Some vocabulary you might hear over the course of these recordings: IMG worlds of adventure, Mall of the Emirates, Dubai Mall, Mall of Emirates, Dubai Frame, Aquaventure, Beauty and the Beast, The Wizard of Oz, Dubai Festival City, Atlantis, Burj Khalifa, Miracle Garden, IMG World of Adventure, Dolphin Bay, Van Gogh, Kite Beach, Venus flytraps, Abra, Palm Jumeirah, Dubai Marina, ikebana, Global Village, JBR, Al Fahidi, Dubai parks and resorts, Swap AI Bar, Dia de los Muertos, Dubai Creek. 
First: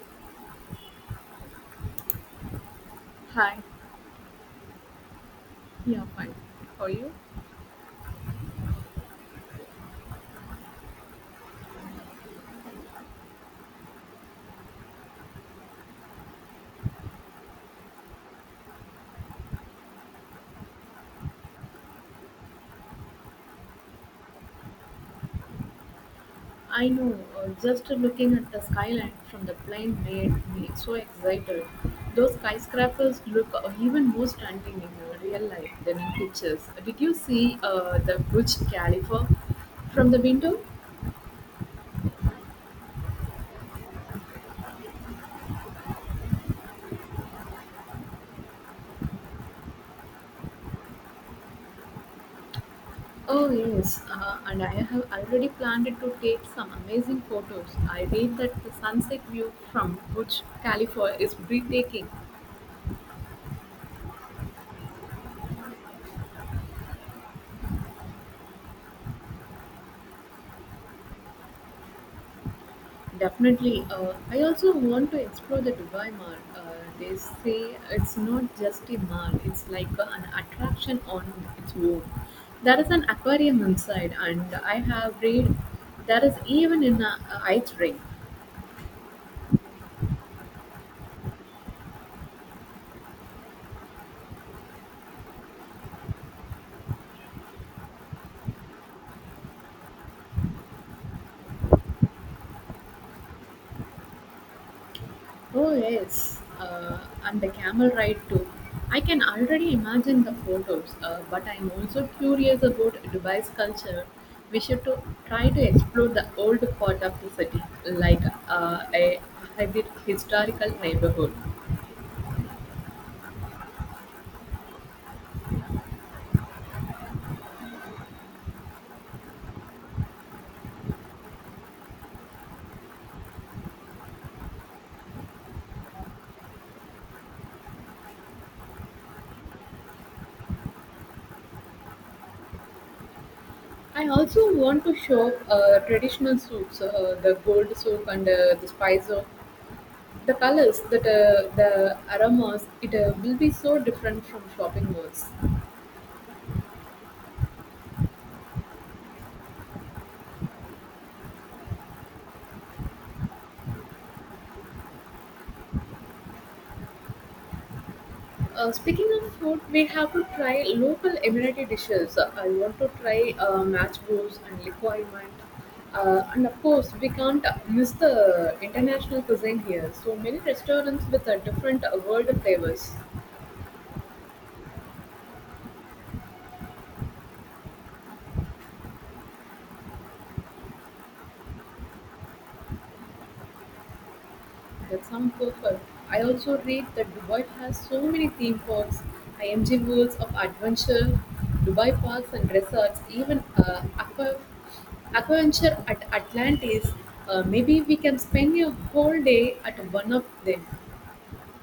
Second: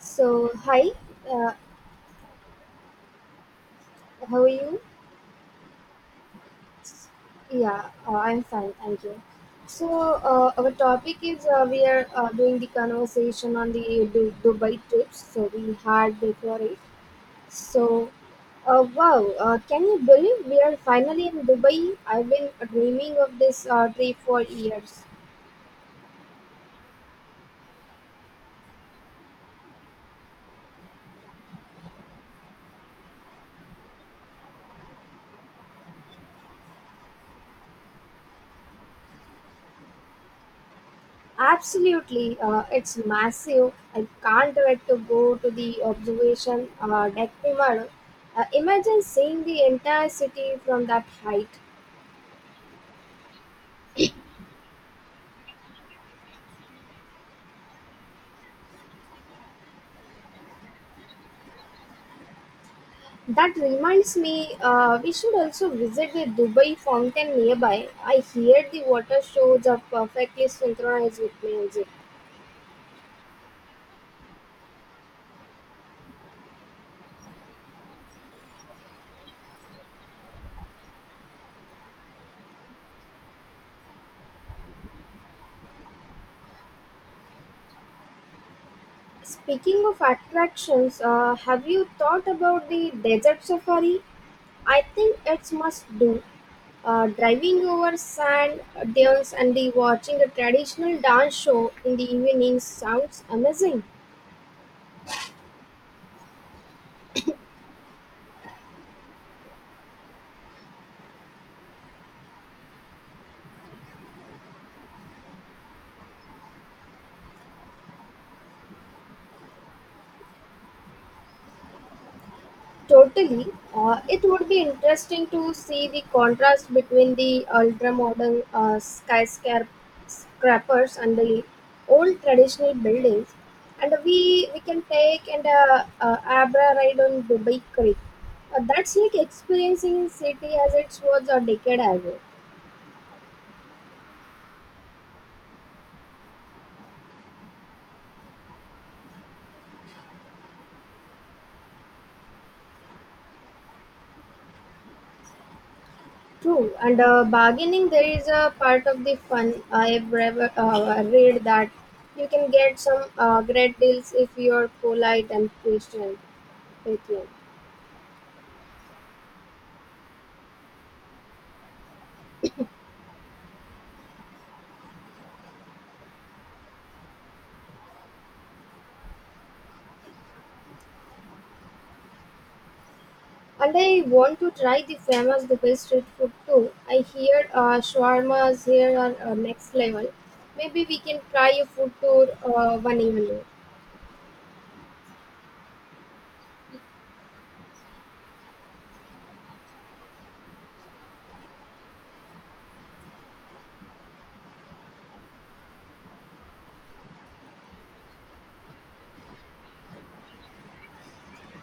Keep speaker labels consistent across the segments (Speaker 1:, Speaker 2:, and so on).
Speaker 1: So, hi, uh,
Speaker 2: Hi,
Speaker 1: how are you?
Speaker 2: yeah, fine. How are you?
Speaker 1: Yeah, I'm fine, thank you. So, our topic is we are doing the conversation on the Dubai trips. So, we had before it. So, wow, can you believe we are finally in Dubai? I've been dreaming of this trip for years.
Speaker 2: I know, just looking at the skyline from the plane made me so excited. Those skyscrapers look even more stunning in real life than in pictures. Did you see the Burj Khalifa from the window?
Speaker 1: Absolutely, it's massive. I can't wait to go to the observation deck tomorrow. Imagine seeing the entire city from that height.
Speaker 2: Oh, yes. And I have already planned to take some amazing photos. I read that the sunset view from Burj Khalifa is breathtaking.
Speaker 1: That reminds me, we should also visit the Dubai fountain nearby. I hear the water shows are perfectly synchronized with music.
Speaker 2: Definitely. I also want to explore the Dubai Mall. They say it's not just a mall, it's like an attraction on its own. There is an aquarium inside, and I have read there is even an ice rink.
Speaker 1: Speaking of attractions, have you thought about the desert safari? I think it's must do. Driving over sand dunes and the watching a traditional dance show in the evening sounds amazing.
Speaker 2: Oh yes, and the camel ride too. I can already imagine the photos, but I'm also curious about Dubai's culture. We should to try to explore the old part of the city, like a hybrid historical neighborhood.
Speaker 1: Totally. It would be interesting to see the contrast between the ultra-modern skyscrapers and the old traditional buildings. And we can take an Abra ride on Dubai Creek. That's like experiencing city as it was a decade ago.
Speaker 2: I also want to shop traditional souks, the gold souk and the spice souk. The colors, that the aromas, it will be so different from shopping malls.
Speaker 1: True, and bargaining there is a part of the fun. I've read that you can get some great deals if you're polite and patient. With patient.
Speaker 2: Speaking of food, we have to try local Emirati dishes. I want to try matchbox and liquorment. And of course, we can't miss the international cuisine here. So many restaurants with different world flavors.
Speaker 1: And I want to try the famous Dubai street food too. I hear shawarmas here are next level. Maybe we can try a food tour one evening.
Speaker 2: That's sounds perfect. I also read that Dubai has so many theme parks, IMG worlds of adventure, Dubai parks and resorts, even aquaventure at Atlantis. Maybe we can spend a whole day at one of them.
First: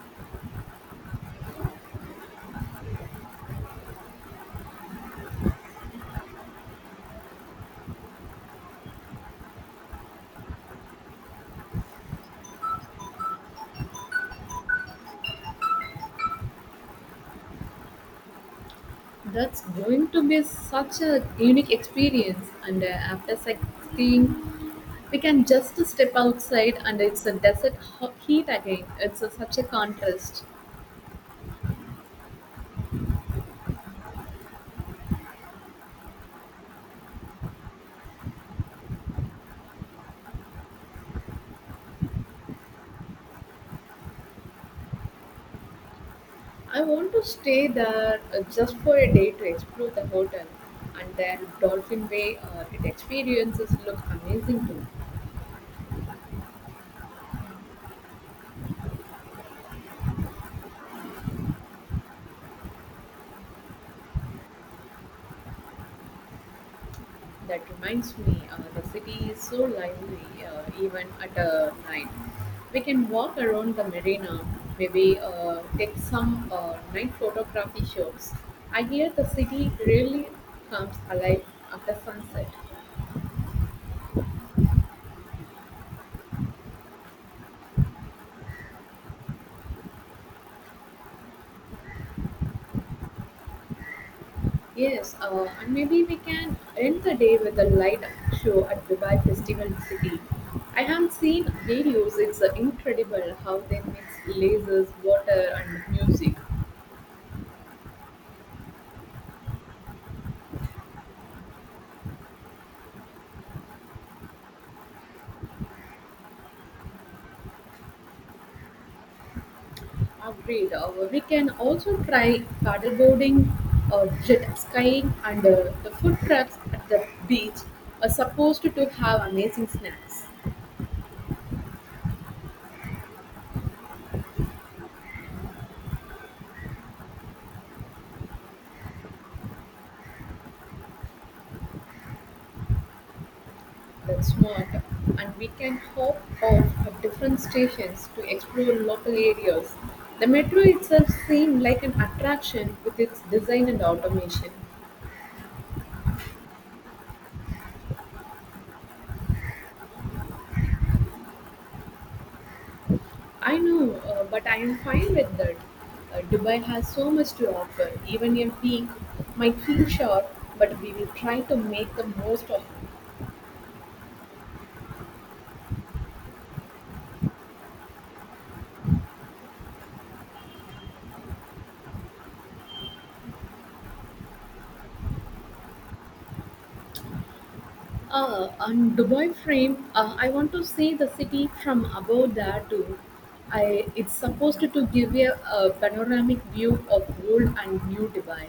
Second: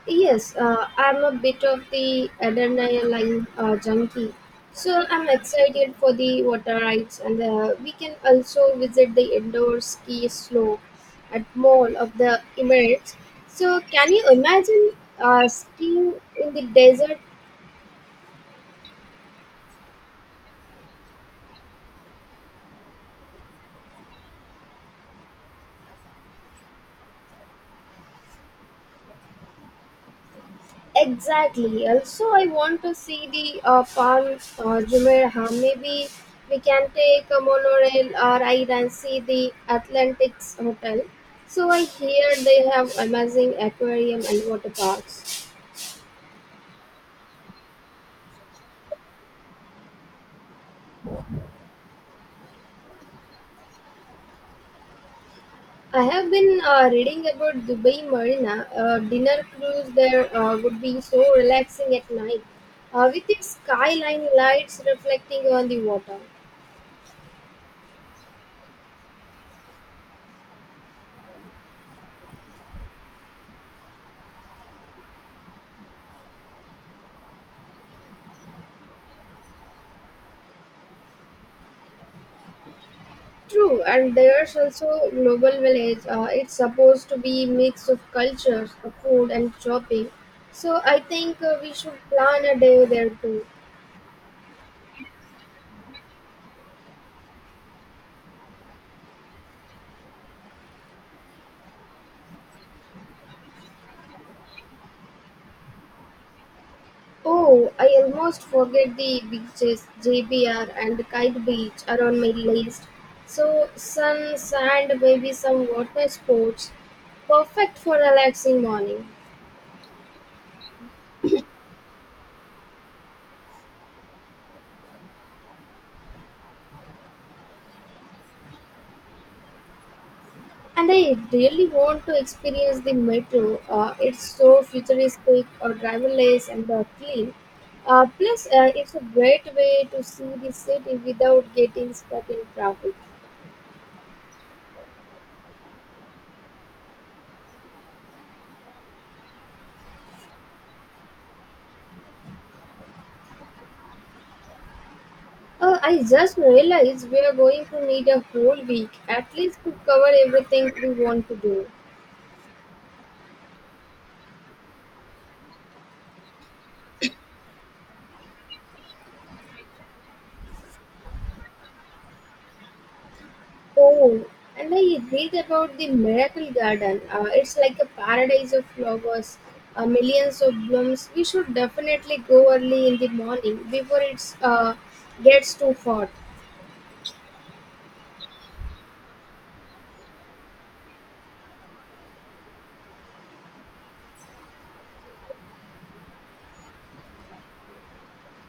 Speaker 1: Yes, I'm a bit of the adrenaline junkie. So I'm excited for the water rides and we can also visit the indoor ski slope at Mall of the Emirates. So can you imagine skiing in the desert.
Speaker 2: That's going to be such a unique experience. And after sightseeing, we can just step outside and it's a desert heat again. It's a, such a contrast.
Speaker 1: Exactly. Also, I want to see the Palm Jumeirah. Maybe we can take a monorail or I can see the Atlantic's Hotel. So I hear they have amazing aquarium and water parks.
Speaker 2: I want to stay there just for a day to explore the hotel, and their dolphin Bay. It experiences look amazing too.
Speaker 1: I have been reading about Dubai Marina. Dinner cruise there would be so relaxing at night, with the skyline lights reflecting on the water.
Speaker 2: That reminds me, the city is so lively even at night. We can walk around the marina, maybe take some night photography shots. I hear the city really comes alive after sunset.
Speaker 1: True, and there's also Global Village. It's supposed to be mix of cultures, food and shopping. So I think we should plan a day there too.
Speaker 2: Yes, and maybe we can end the day with a light show at Dubai Festival City. I have seen videos, it's incredible how they mix lasers, water, and music.
Speaker 1: Oh, I almost forget the beaches, JBR and Kite Beach are on my list. So sun, sand, maybe some water sports. Perfect for relaxing morning.
Speaker 2: Agreed. We can also try paddleboarding, jet skiing, and the food trucks at the beach are supposed to have amazing snacks.
Speaker 1: And I really want to experience the metro. It's so futuristic, or driverless, and clean. Plus, it's a great way to see the city without getting stuck in traffic.
Speaker 2: That's smart. And we can hop off at different stations to explore local areas. The metro itself seemed like an attraction with its design and automation.
Speaker 1: I just realized we are going to need a whole week at least to cover everything we want to do.
Speaker 2: I know, but I am fine with that. Dubai has so much to offer. Even a week might feel short, but we will try to make the most of.
Speaker 1: Oh, and I read about the Miracle Garden. It's like a paradise of flowers, millions of blooms. We should definitely go early in the morning before it's gets too hot.
Speaker 2: And Dubai frame, I want to see the city from above there too. It's supposed to give a panoramic view of old and new Dubai.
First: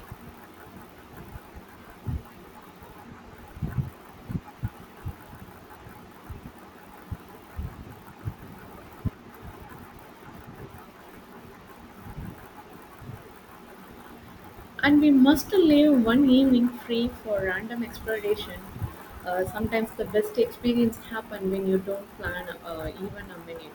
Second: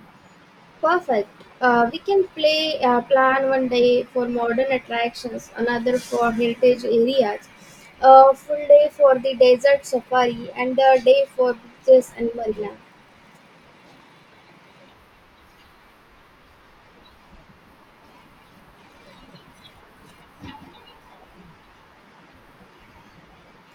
Speaker 1: Perfect. We can play plan one day for modern attractions, another for heritage areas, a full day for the desert safari, and a day for beaches and marina.
Speaker 2: And we must leave one evening free for random exploration. Sometimes the best experience happen when you don't plan even a minute.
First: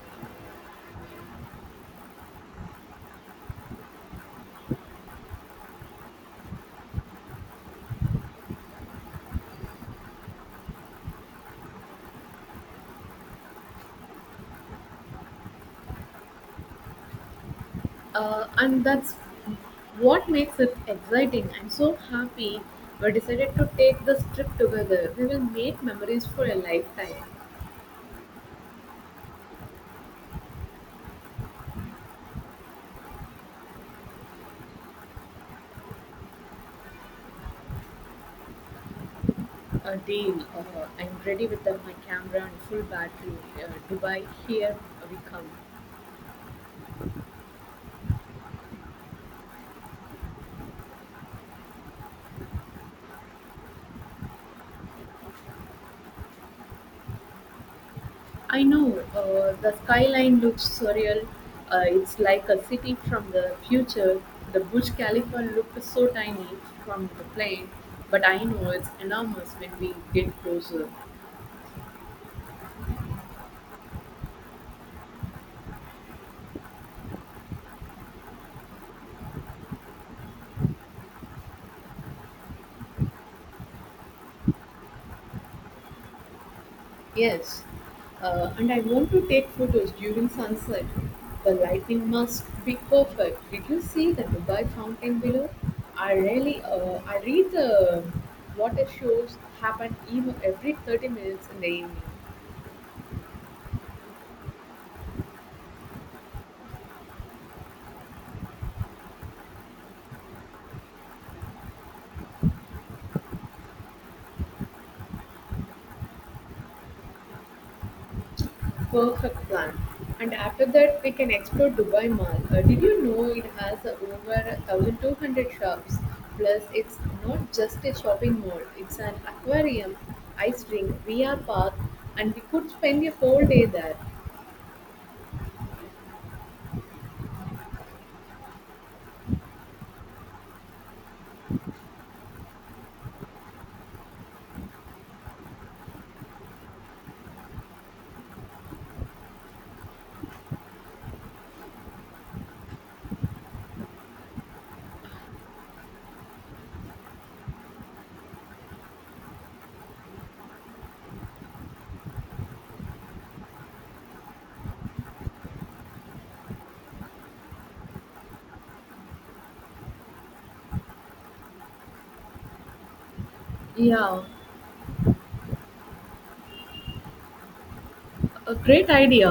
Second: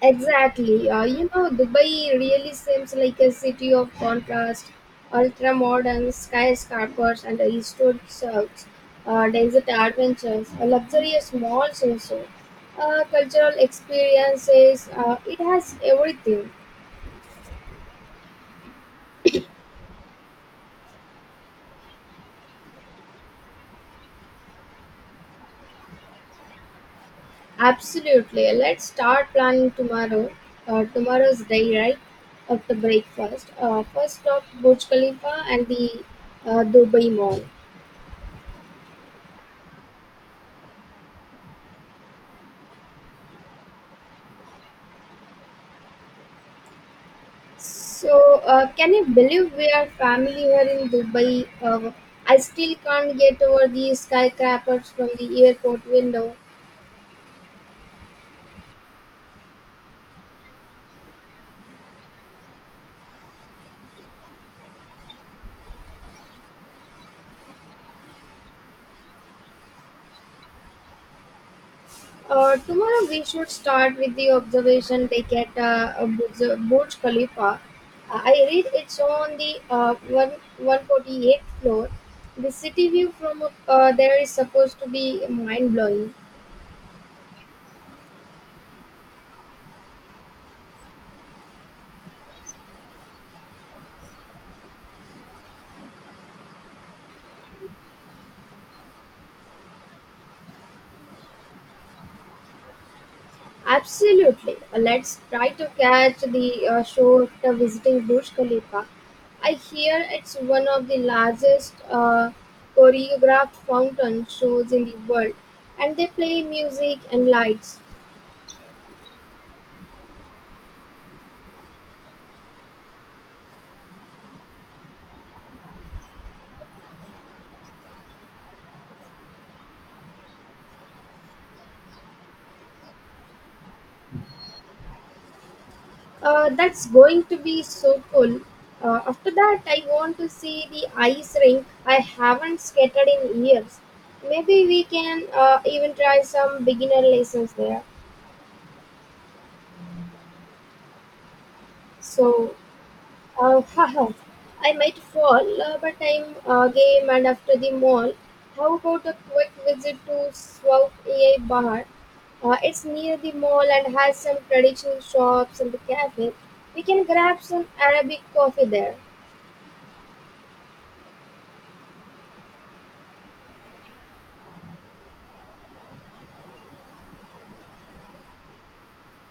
Speaker 1: Exactly. You know, Dubai really seems like a city of contrast, ultra modern skyscrapers and historic search, desert adventures, a luxurious malls also, cultural experiences. It has everything.
Speaker 2: And that's what makes it exciting. I'm so happy we decided to take this trip together. We will make memories for a lifetime.
Speaker 1: Absolutely. Let's start planning tomorrow. Tomorrow's day, right? After breakfast. First stop Burj Khalifa and the Dubai Mall.
Speaker 2: A deal. I'm ready without my camera and full battery. Dubai, here we come.
Speaker 1: So, can you believe we are family here in Dubai? I still can't get over these skyscrapers from the airport window.
Speaker 2: I know. The skyline looks surreal. It's like a city from the future. The Burj Khalifa looked so tiny from the plane, but I know it's enormous when we get closer.
Speaker 1: Tomorrow we should start with the observation deck at Burj Khalifa. I read it's on the 148th floor. The city view from up, there is supposed to be mind blowing.
Speaker 2: Yes, and I want to take photos during sunset. The lighting must be perfect. Did you see the Dubai fountain below? I read the water shows happen even every 30 minutes in the evening.
Speaker 1: Absolutely. Let's try to catch the show after visiting Burj Khalifa. I hear it's one of the largest choreographed fountain shows in the world, and they play music and lights.
Speaker 2: Perfect plan. And after that, we can explore Dubai Mall. Did you know it has over 1200 shops? Plus, it's not just a shopping mall, it's an aquarium, ice rink, VR park, and we could spend a whole day there.
Speaker 1: That's going to be so cool. After that, I want to see the ice rink I haven't skated in years. Maybe we can even try some beginner lessons there. So, haha. I might fall, but I'm game and after the mall. How about a quick visit to Swap AI Bar? It's near the mall and has some traditional shops and a cafe. We can grab some Arabic coffee there.
Speaker 2: Yeah, a great idea.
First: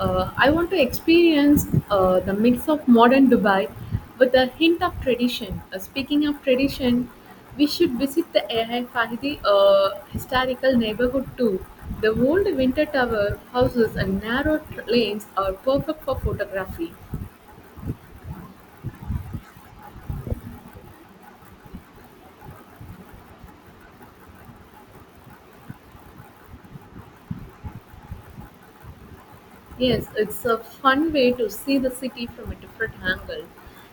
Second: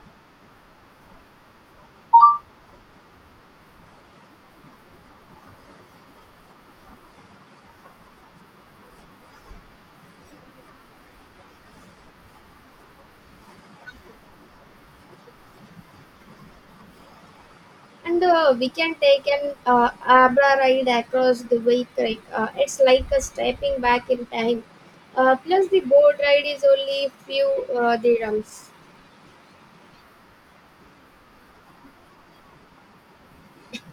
Speaker 2: I want to experience the mix of modern Dubai with a hint of tradition. Speaking of tradition, we should visit the Al Fahidi historical neighborhood too. The old winter tower houses and narrow lanes are perfect for photography.
Speaker 1: And we can take an Abra ride across the way creek. It's like a stepping back in time. Plus, the boat ride is only few dirhams.
Speaker 2: Yes, it's a fun way to see the city from a different angle.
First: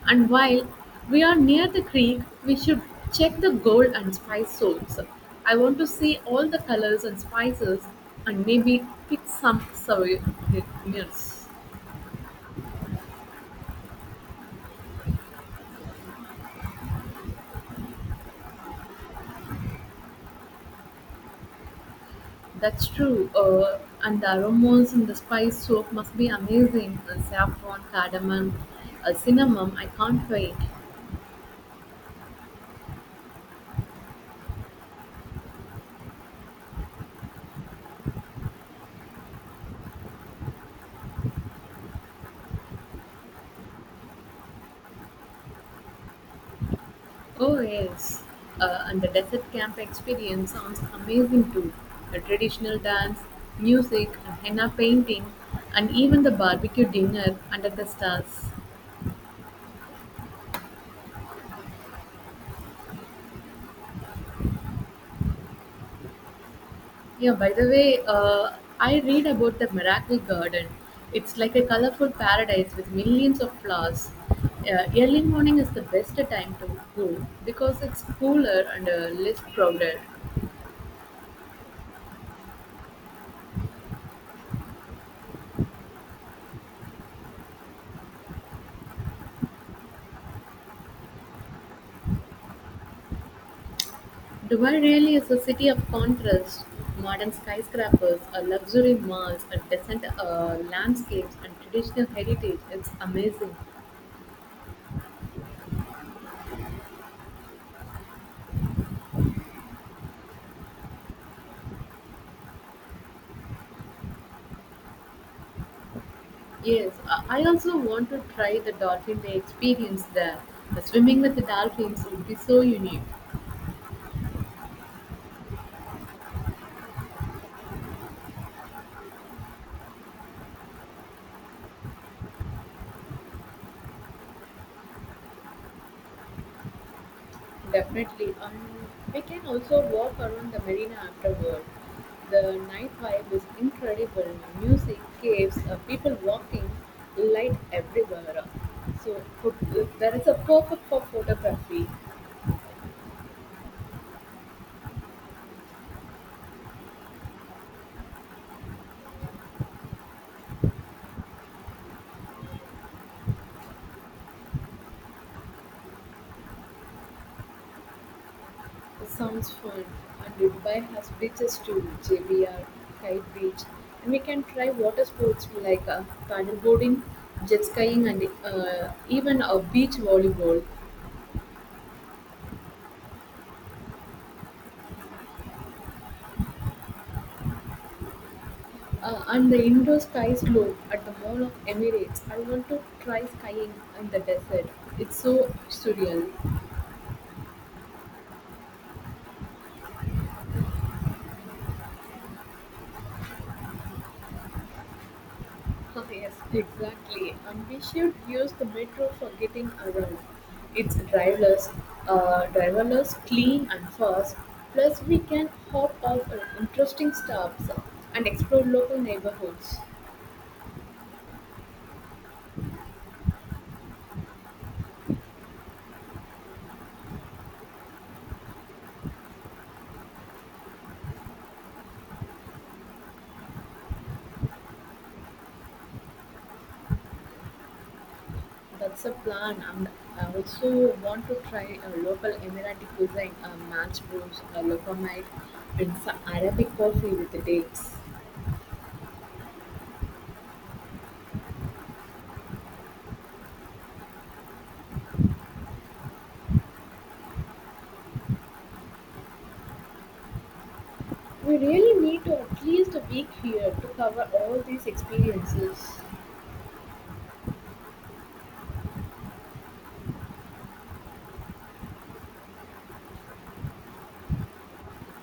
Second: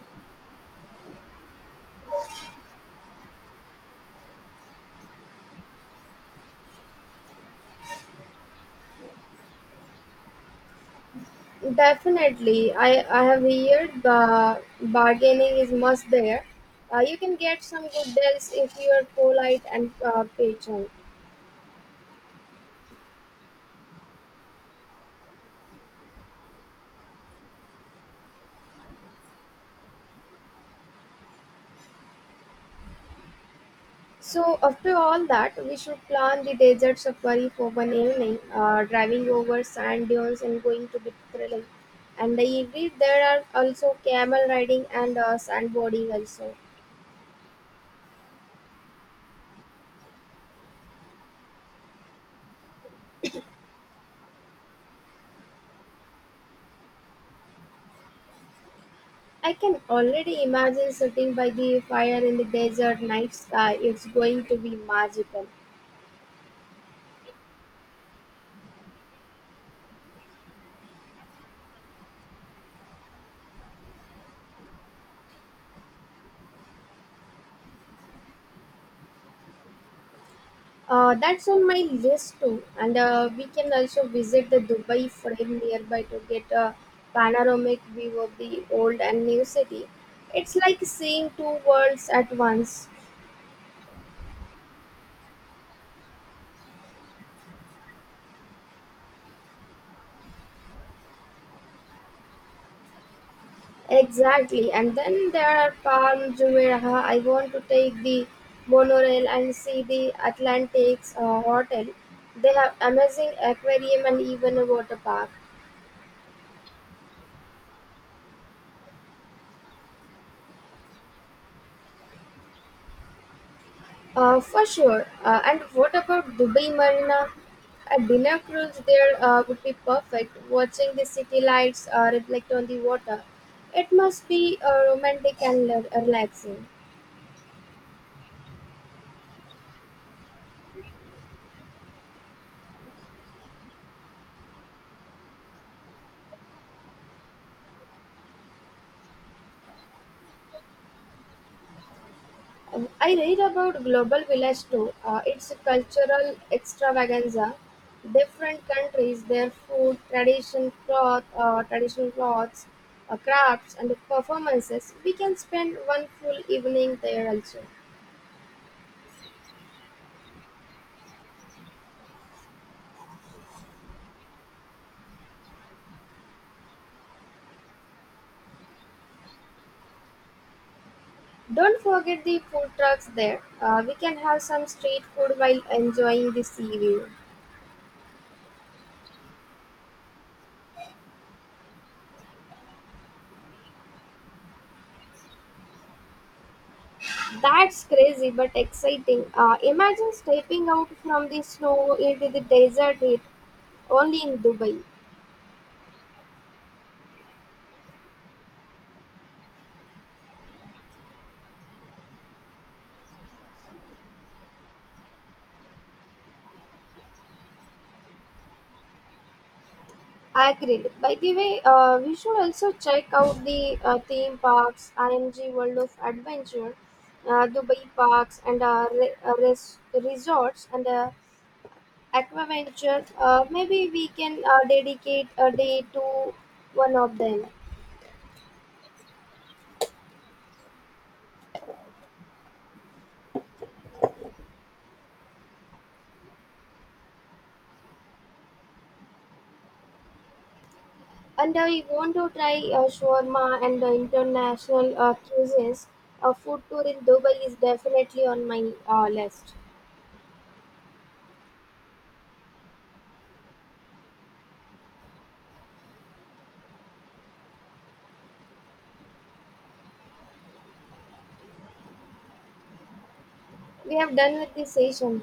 Speaker 2: And while we are near the creek, we should check the gold and spice soaps. I want to see all the colors and spices and maybe pick some souvenirs.
Speaker 1: Definitely, I have heard bargaining is must there. You can get some good deals if you are polite and patient.
Speaker 2: That's true. And the aromas in the spice soap must be amazing. Saffron, cardamom, cinnamon. I can't wait.
Speaker 1: So after all that, we should plan the desert safari for one evening. Driving over sand dunes and going to be thrilling. And I read there are also camel riding and sandboarding also.
Speaker 2: Oh yes, and the desert camp experience sounds amazing too. The traditional dance, music, and henna painting, and even the barbecue dinner under the stars.
Speaker 1: I can already imagine sitting by the fire in the desert night sky. It's going to be magical.
Speaker 2: Yeah, by the way, I read about the miracle garden. It's like a colorful paradise with millions of flowers. Early morning is the best time to go because it's cooler and less crowded.
Speaker 1: That's on my list too. And we can also visit the Dubai Frame nearby to get a panoramic view of the old and new city. It's like seeing two worlds at once.
Speaker 2: Dubai really is a city of contrast: modern skyscrapers, luxury malls, decent landscapes, and traditional heritage. It's amazing.
Speaker 1: Exactly. And then there are Palm Jumeirah. I want to take the monorail and see the Atlantic's hotel. They have amazing aquarium and even a water park.
Speaker 2: Yes, I also want to try the dolphin day experience there. The swimming with the dolphins would be so unique.
Speaker 1: For sure. And what about Dubai Marina? A dinner cruise there would be perfect. Watching the city lights reflect on the water, it must be romantic and relaxing.
Speaker 2: Definitely. We can also walk around the marina afterward. The night vibe is incredible. Music, caves, people walking, light everywhere. So pho- that is a perfect for photography.
Speaker 1: I read about Global Village too. It's a cultural extravaganza. Different countries, their food, tradition, cloth, traditional clothes, crafts, and performances. We can spend one full evening there also.
Speaker 2: It sounds fun. And Dubai has beaches too, JBR, Kite Beach. And we can try water sports like paddleboarding, jet skiing, and even a beach volleyball.
Speaker 1: Don't forget the food trucks there. We can have some street food while enjoying the sea view.
Speaker 2: And the indoor sky slope at the Mall of Emirates. I want to try skying in the desert. It's so surreal.
Speaker 1: That's crazy but exciting. Imagine stepping out from the snow into the desert heat only in Dubai.
Speaker 2: yes, exactly. And we should use the metro for getting around. It's driverless, clean and fast. Plus, we can hop off at interesting stops and explore local neighborhoods.
Speaker 1: Agreed. By the way, we should also check out the theme parks, IMG World of Adventure, Dubai parks, and resorts and Aquaventure. Maybe we can dedicate a day to one of them.
Speaker 2: That's a plan. And I also want to try a local Emirati cuisine, a match brews, a lokomite, and some Arabic coffee with the dates.
Speaker 1: And I want to try shawarma and the international cuisines. A food tour in Dubai is definitely on my list.
Speaker 2: We really need to at least a week here to cover all these experiences.
Speaker 1: We have done with this session.